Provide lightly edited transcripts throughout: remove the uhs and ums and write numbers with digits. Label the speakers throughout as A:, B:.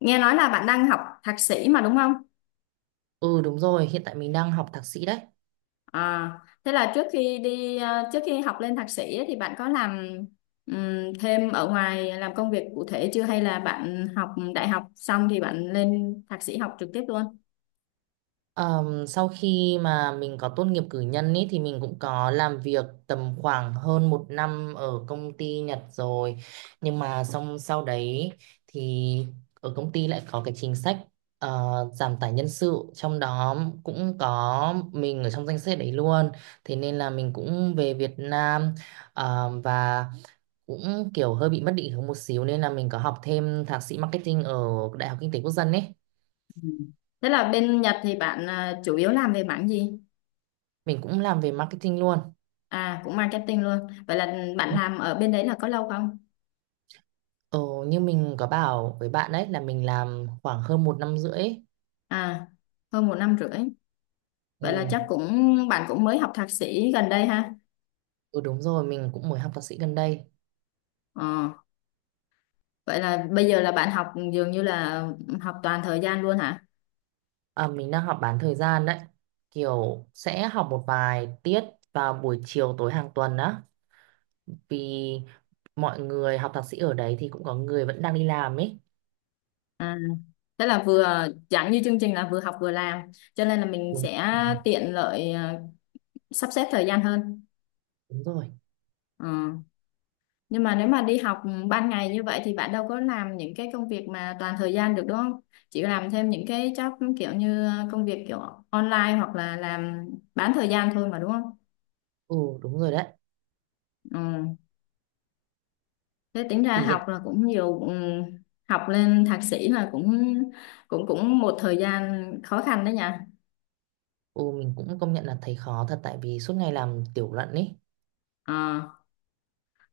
A: Nghe nói là bạn đang học thạc sĩ mà đúng không?
B: Ừ đúng rồi, hiện tại mình đang học thạc sĩ đấy.
A: À, thế là trước khi trước khi học lên thạc sĩ ấy, thì bạn có làm thêm ở ngoài làm công việc cụ thể chưa hay là bạn học đại học xong thì bạn lên thạc sĩ học trực tiếp luôn?
B: Sau khi mà mình có tốt nghiệp cử nhân ý, thì mình cũng có làm việc tầm khoảng hơn một năm ở công ty Nhật rồi. Nhưng mà xong sau đấy thì ở công ty lại có cái chính sách ờ, giảm tải nhân sự. Trong đó cũng có mình ở trong danh sách đấy luôn. Thế nên là mình cũng về Việt Nam và cũng kiểu hơi bị mất định hướng một xíu. Nên là mình có học thêm thạc sĩ marketing ở Đại học Kinh tế Quốc dân ý.
A: Ừ. Thế là bên Nhật thì bạn chủ yếu làm về mảng gì?
B: Mình cũng làm về marketing luôn.
A: À cũng marketing luôn. Vậy là bạn làm ở bên đấy là có lâu không?
B: Ờ, như mình có bảo với bạn đấy là mình làm khoảng hơn một năm rưỡi ấy.
A: À hơn 1 năm rưỡi. Vậy là
B: Ừ.
A: chắc cũng bạn cũng mới học thạc sĩ gần đây ha?
B: Ừ, đúng rồi, mình cũng mới học thạc sĩ gần đây.
A: Ờ. Vậy là bây giờ là bạn học dường như là học toàn thời gian luôn hả?
B: À, mình đang học bán thời gian đấy. Kiểu sẽ học một vài tiết vào buổi chiều tối hàng tuần á. Vì mọi người học thạc sĩ ở đấy thì cũng có người vẫn đang đi làm ấy.
A: À, thế là vừa chẳng như chương trình là vừa học vừa làm, cho nên là mình
B: Đúng,
A: sẽ tiện lợi sắp xếp thời gian hơn.
B: đúng rồi.
A: Ờ. Nhưng mà nếu mà đi học ban ngày như vậy thì bạn đâu có làm những cái công việc mà toàn thời gian được đúng không? Chỉ làm thêm những cái job kiểu như công việc kiểu online hoặc là làm bán thời gian thôi mà đúng không?
B: Ừ, đúng rồi đấy.
A: Ừ. Thế tính ra
B: Thì
A: học
B: hiện
A: là cũng nhiều học lên thạc sĩ là cũng cũng cũng một thời gian khó khăn đấy nha.
B: ừ, mình cũng công nhận là thấy khó thật tại vì suốt ngày làm tiểu luận ấy.
A: Ờ,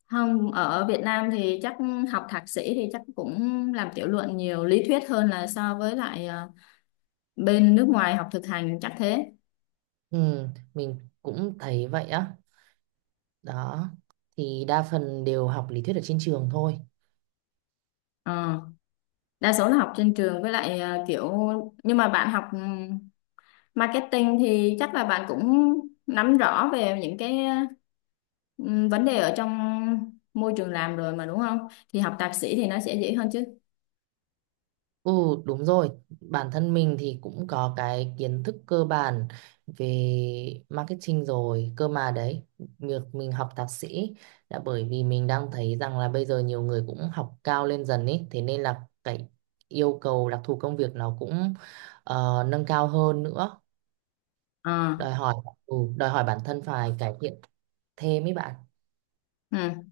A: không ở Việt Nam thì chắc học thạc sĩ thì chắc cũng làm tiểu luận nhiều lý thuyết hơn là so với lại bên nước ngoài học thực hành chắc thế.
B: Ừ, mình cũng thấy vậy á. Đó, thì đa phần đều học lý thuyết ở trên trường thôi.
A: Ờ, đa số là học trên trường với lại kiểu nhưng mà bạn học marketing thì chắc là bạn cũng nắm rõ về những cái ừ, vấn đề ở trong môi trường làm rồi mà đúng không? Thì học thạc sĩ thì nó sẽ dễ hơn chứ.
B: Ừ, đúng rồi. Bản thân mình thì cũng có cái kiến thức cơ bản về marketing rồi. Cơ mà đấy, việc mình học thạc sĩ là bởi vì mình đang thấy rằng là bây giờ nhiều người cũng học cao lên dần ý. Thế nên là cái yêu cầu đặc thù công việc nó cũng nâng cao hơn nữa.
A: Ờ,
B: Đòi hỏi, ừ, đòi hỏi bản thân phải cải thiện thêm ý bạn.
A: ừ.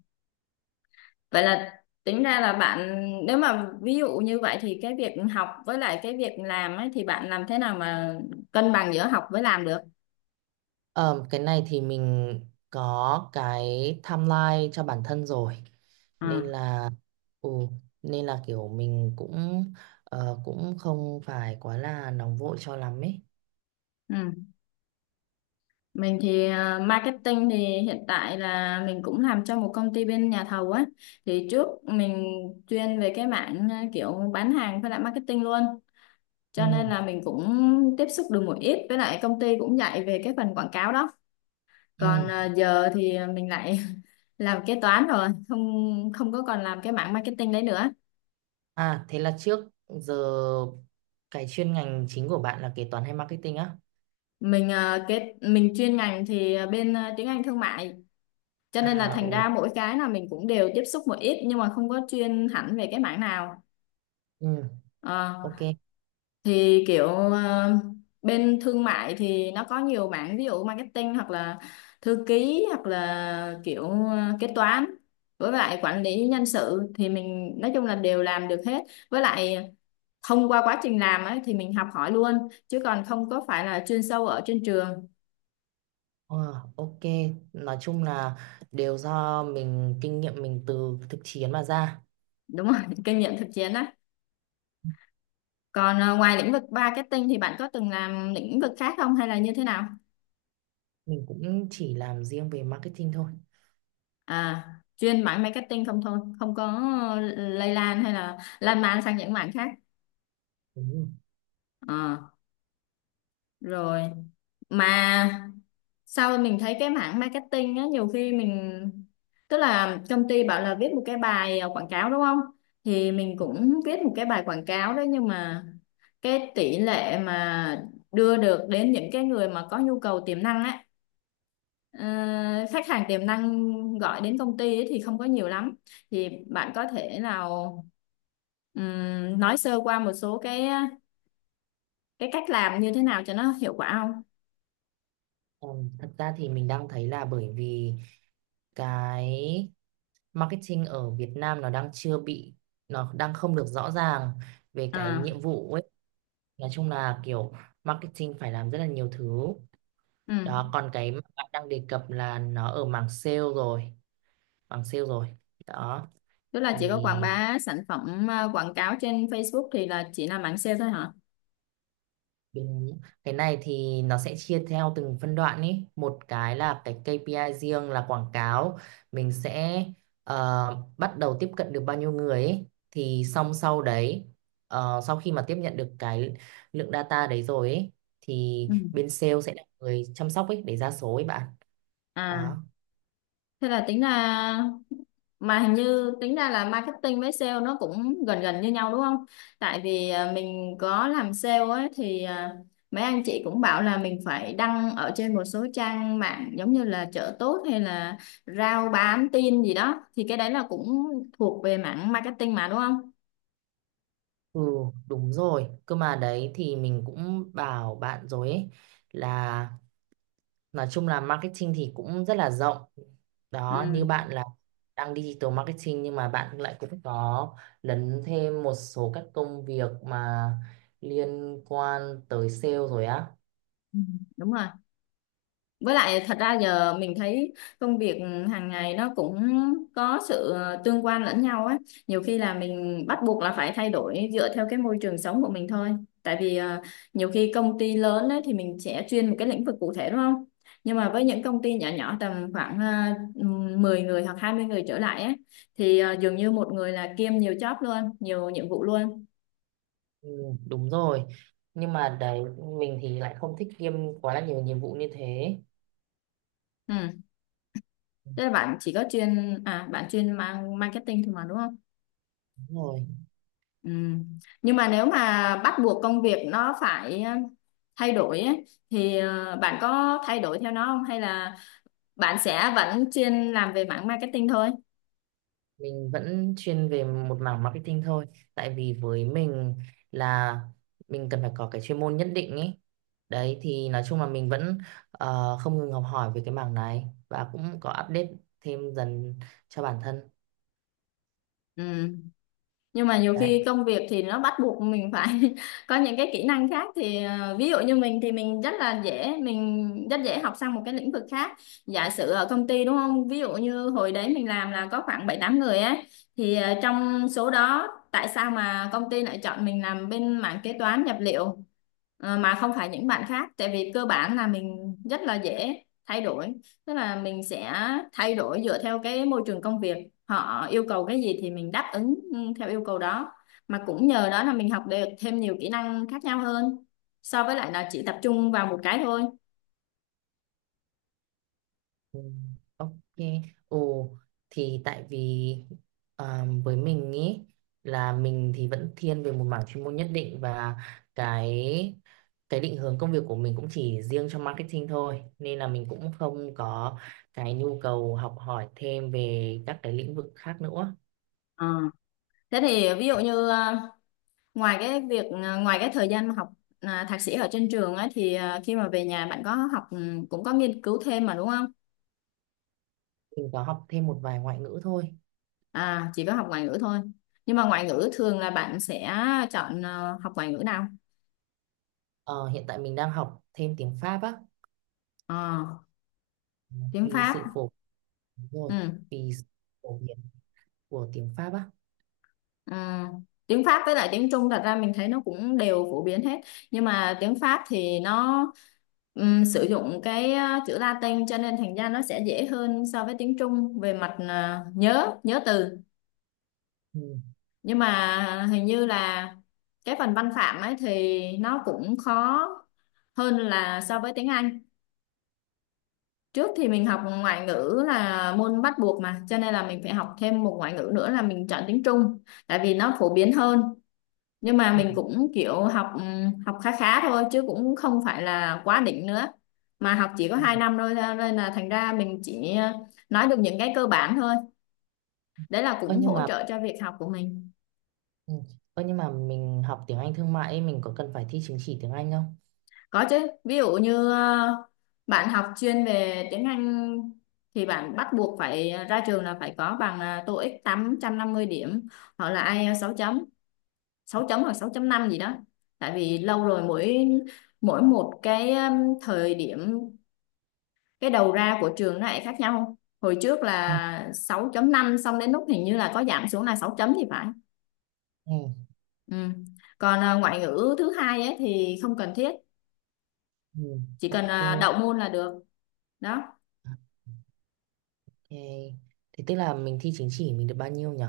A: Vậy là tính ra là bạn nếu mà ví dụ như vậy thì cái việc học với lại cái việc làm ấy thì bạn làm thế nào mà cân bằng giữa học với làm được?
B: Ờ, cái này thì mình có cái timeline cho bản thân rồi
A: Ờ,
B: nên là ừ, nên là kiểu mình cũng cũng không phải quá là nóng vội cho lắm ấy.
A: ừ. Mình thì marketing thì hiện tại là mình cũng làm cho một công ty bên nhà thầu á. Thì trước mình chuyên về cái mảng kiểu bán hàng với lại marketing luôn.
B: Ừ,
A: Cho nên là mình cũng tiếp xúc được một ít với lại công ty cũng dạy về cái phần quảng cáo đó. Còn
B: ừ.
A: giờ thì mình lại làm kế toán rồi, không không có còn làm cái mảng marketing đấy nữa.
B: À thế là trước giờ cái chuyên ngành chính của bạn là kế toán hay marketing á?
A: Mình cái mình chuyên ngành thì bên tiếng Anh thương mại cho nên là
B: À
A: thành
B: ừ,
A: ra mỗi cái là mình cũng đều tiếp xúc một ít nhưng mà không có chuyên hẳn về cái mảng nào.
B: ừ
A: Ờ,
B: ok.
A: thì kiểu bên thương mại thì nó có nhiều mảng ví dụ marketing hoặc là thư ký hoặc là kiểu kế toán với lại quản lý nhân sự thì mình nói chung là đều làm được hết với lại thông qua quá trình làm ấy thì mình học hỏi luôn chứ còn không có phải là chuyên sâu ở trên trường.
B: Ờ, ok, nói chung là đều do mình kinh nghiệm mình từ thực chiến mà ra.
A: Đúng rồi, kinh nghiệm thực chiến á. Còn ngoài lĩnh vực marketing thì bạn có từng làm lĩnh vực khác không hay là như thế nào?
B: Mình cũng chỉ làm riêng về marketing thôi.
A: À chuyên mảng marketing không thôi không có lây lan hay là lan man sang những mảng khác.
B: Đúng rồi.
A: Ờ, rồi mà sau mình thấy cái mảng marketing á nhiều khi mình tức là công ty bảo là viết một cái bài quảng cáo đúng không thì mình cũng viết một cái bài quảng cáo đấy nhưng mà cái tỷ lệ mà đưa được đến những cái người mà có nhu cầu tiềm năng á. Ờ, khách hàng tiềm năng gọi đến công ty ấy thì không có nhiều lắm, thì bạn có thể nào nói sơ qua một số cái cách làm như thế nào cho nó hiệu quả không?
B: Thật ra thì mình đang thấy là bởi vì cái marketing ở Việt Nam nó đang chưa bị nó đang không được rõ ràng về cái
A: À,
B: nhiệm vụ ấy. Nói chung là kiểu marketing phải làm rất là nhiều thứ.
A: ừ.
B: Đó, còn cái mà bạn đang đề cập là nó ở mảng sale rồi. Đó
A: Tức là chỉ có quảng
B: thì
A: bá sản phẩm quảng cáo trên Facebook thì là chỉ là mảng sale thôi hả?
B: đúng. Cái này thì nó sẽ chia theo từng phân đoạn ý. Một cái là cái KPI riêng là quảng cáo. Mình sẽ bắt đầu tiếp cận được bao nhiêu người ý. Thì xong sau đấy, sau khi mà tiếp nhận được cái lượng data đấy rồi ý, thì
A: Ừ.
B: bên sale sẽ là người chăm sóc ấy để ra số ấy bạn.
A: À,
B: Đó.
A: thế là tính ra mà hình như tính ra là marketing với sale nó cũng gần gần như nhau đúng không? Tại vì mình có làm sale ấy thì mấy anh chị cũng bảo là mình phải đăng ở trên một số trang mạng giống như là chợ tốt hay là rao bán tin gì đó thì cái đấy là cũng thuộc về mảng marketing mà đúng không?
B: Ừ, đúng rồi. Cơ mà đấy thì mình cũng bảo bạn rồi ấy là nói chung là marketing thì cũng rất là rộng.
A: Ừ.
B: Đó, như bạn là đang digital marketing nhưng mà bạn lại cũng có lấn thêm một số các công việc mà liên quan tới sale rồi á.
A: Ừ, đúng rồi. Với lại thật ra giờ mình thấy công việc hàng ngày nó cũng có sự tương quan lẫn nhau á. Nhiều khi là mình bắt buộc là phải thay đổi dựa theo cái môi trường sống của mình thôi. Tại vì nhiều khi công ty lớn ấy, thì mình sẽ chuyên một cái lĩnh vực cụ thể đúng không? Nhưng mà với những công ty nhỏ nhỏ tầm khoảng 10 người hoặc 20 người trở lại ấy, thì dường như một người là kiêm nhiều job luôn, nhiều nhiệm vụ luôn.
B: Ừ, đúng rồi. Nhưng mà đấy mình thì lại không thích kiêm quá là nhiều nhiệm vụ như thế.
A: Ừ.
B: Ừ,
A: Thế là bạn chỉ có chuyên à bạn chuyên mang marketing thôi mà đúng không?
B: đúng rồi.
A: Ừ. Nhưng mà nếu mà bắt buộc công việc nó phải thay đổi ấy, thì bạn có thay đổi theo nó không hay là bạn sẽ vẫn chuyên làm về mảng marketing thôi?
B: Mình vẫn chuyên về một mảng marketing thôi tại vì với mình là mình cần phải có cái chuyên môn nhất định ấy đấy thì nói chung là mình vẫn không ngừng học hỏi về cái mảng này và cũng có update thêm dần cho bản thân
A: Ừ. Nhưng mà nhiều
B: đấy.
A: khi công việc thì nó bắt buộc mình phải có những cái kỹ năng khác thì ví dụ như mình thì mình rất dễ học sang một cái lĩnh vực khác. Giả sử ở công ty đúng không, ví dụ như hồi đấy mình làm là có khoảng 7 8 người ấy, thì trong số đó tại sao mà công ty lại chọn mình làm bên mảng kế toán nhập liệu mà không phải những bạn khác, tại vì cơ bản là mình rất là dễ thay đổi, tức là mình sẽ thay đổi dựa theo cái môi trường công việc, họ yêu cầu cái gì thì mình đáp ứng theo yêu cầu đó, mà cũng nhờ đó là mình học được thêm nhiều kỹ năng khác nhau hơn so với lại là chỉ tập trung vào một cái thôi.
B: Ừ, ok. Ồ thì tại vì à, với mình ý là mình thì vẫn thiên về một mảng chuyên môn nhất định và cái cái định hướng công việc của mình cũng chỉ riêng cho marketing thôi nên là mình cũng không có cái nhu cầu học hỏi thêm về các cái lĩnh vực khác nữa.
A: Ờ. Thế thì ví dụ như ngoài cái việc ngoài cái thời gian mà học thạc sĩ ở trên trường ấy, thì khi mà về nhà bạn có học cũng có nghiên cứu thêm mà đúng không?
B: Mình có học thêm một vài ngoại ngữ thôi.
A: À chỉ có học ngoại ngữ thôi, nhưng mà ngoại ngữ thường là bạn sẽ chọn học ngoại ngữ nào?
B: Ờ, hiện tại mình đang học thêm tiếng Pháp á
A: Ờ, tiếng
B: vì
A: Pháp.
B: sự phổ đúng rồi
A: Ừ.
B: vì sự phổ biến của tiếng Pháp á.
A: À, tiếng Pháp với lại tiếng Trung thật ra mình thấy nó cũng đều phổ biến hết, nhưng mà tiếng Pháp thì nó sử dụng cái chữ Latin cho nên thành ra nó sẽ dễ hơn so với tiếng Trung về mặt nhớ nhớ từ.
B: Ừ.
A: Nhưng mà hình như là cái phần văn phạm ấy thì nó cũng khó hơn là so với tiếng Anh. Trước thì mình học ngoại ngữ là môn bắt buộc mà, cho nên là mình phải học thêm một ngoại ngữ nữa là mình chọn tiếng Trung, tại vì nó phổ biến hơn. Nhưng mà
B: Ừ.
A: mình cũng kiểu học học khá khá thôi chứ cũng không phải là quá đỉnh nữa, mà học chỉ có
B: ừ.
A: 2 năm thôi nên là thành ra mình chỉ nói được những cái cơ bản thôi, đấy là
B: Ơ
A: cũng
B: nhưng
A: hỗ
B: mà
A: trợ cho việc học của mình.
B: ừ. Ơ, nhưng mà mình học tiếng Anh thương mại ấy, mình có cần phải thi chứng chỉ tiếng Anh không?
A: Có chứ, ví dụ như bạn học chuyên về tiếng Anh thì bạn bắt buộc phải ra trường là phải có bằng TOEIC 850 điểm hoặc là IELTS sáu chấm hoặc 6.5 gì đó, tại vì lâu rồi, mỗi mỗi một cái thời điểm cái đầu ra của trường nó lại khác nhau. Không? Hồi trước
B: Ừ.
A: là 6.5, xong đến lúc hình như là có giảm xuống là 6 chấm thì phải.
B: ừ.
A: Ừ. Còn ngoại ngữ thứ hai ấy thì không cần thiết,
B: Ừ.
A: chỉ cần
B: Ok,
A: đậu môn là được. Đó,
B: ok. Thế tức là mình thi chứng chỉ mình được bao nhiêu nhỉ?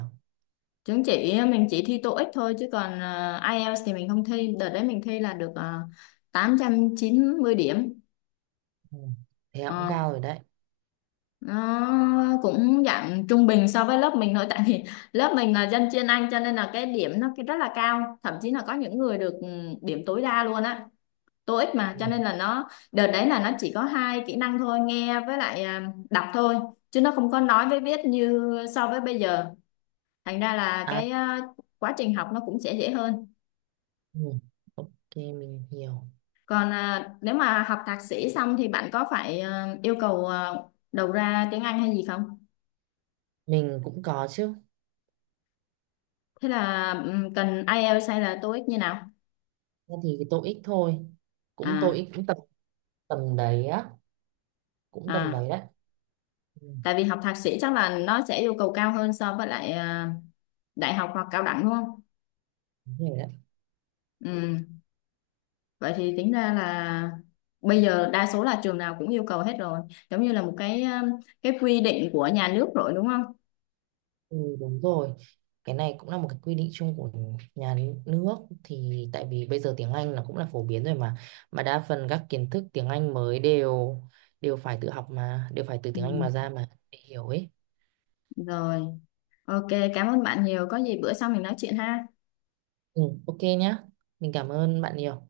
A: chứng chỉ mình chỉ thi TOEIC thôi chứ còn IELTS thì mình không thi, đợt đấy mình thi là được 890 điểm.
B: Ừ. Thế cũng
A: Ờ,
B: cao rồi đấy.
A: nó cũng dạng trung bình so với lớp mình thôi tại vì lớp mình là dân chuyên Anh cho nên là cái điểm nó cái rất là cao, thậm chí là có những người được điểm tối đa luôn á TOEIC, mà
B: Ừ.
A: cho nên là nó đợt đấy là nó chỉ có 2 kỹ năng thôi nghe với lại đọc thôi, chứ nó không có nói với viết như so với bây giờ, thành ra là
B: À,
A: cái quá trình học nó cũng sẽ dễ hơn.
B: ừ. Ok, mình hiểu.
A: Còn nếu mà học thạc sĩ xong thì bạn có phải yêu cầu đầu ra tiếng Anh hay gì không?
B: Mình cũng có chứ.
A: Thế là cần IELTS hay là TOEIC như nào
B: Thế thì cái TOEIC thôi. Cũng
A: à?
B: TOEIC cũng tầm tầm đấy á. Cũng tầm
A: À,
B: đấy đấy. Ừ.
A: tại vì học thạc sĩ chắc là nó sẽ yêu cầu cao hơn so với lại đại học hoặc cao đẳng đúng không?
B: Đúng rồi đấy.
A: Ừ. Vậy thì tính ra là bây giờ đa số là trường nào cũng yêu cầu hết rồi, giống như là một cái quy định của nhà nước rồi đúng không?
B: Ừ, đúng rồi. Cái này cũng là một cái quy định chung của nhà nước thì tại vì bây giờ tiếng Anh là cũng là phổ biến rồi mà đa phần các kiến thức tiếng Anh mới đều đều phải tự học mà đều phải từ
A: Ừ.
B: tiếng Anh mà ra mà để hiểu ấy.
A: Rồi, ok, cảm ơn bạn nhiều. Có gì bữa sau mình nói chuyện ha.
B: Ừ, ok nhá. Mình cảm ơn bạn nhiều.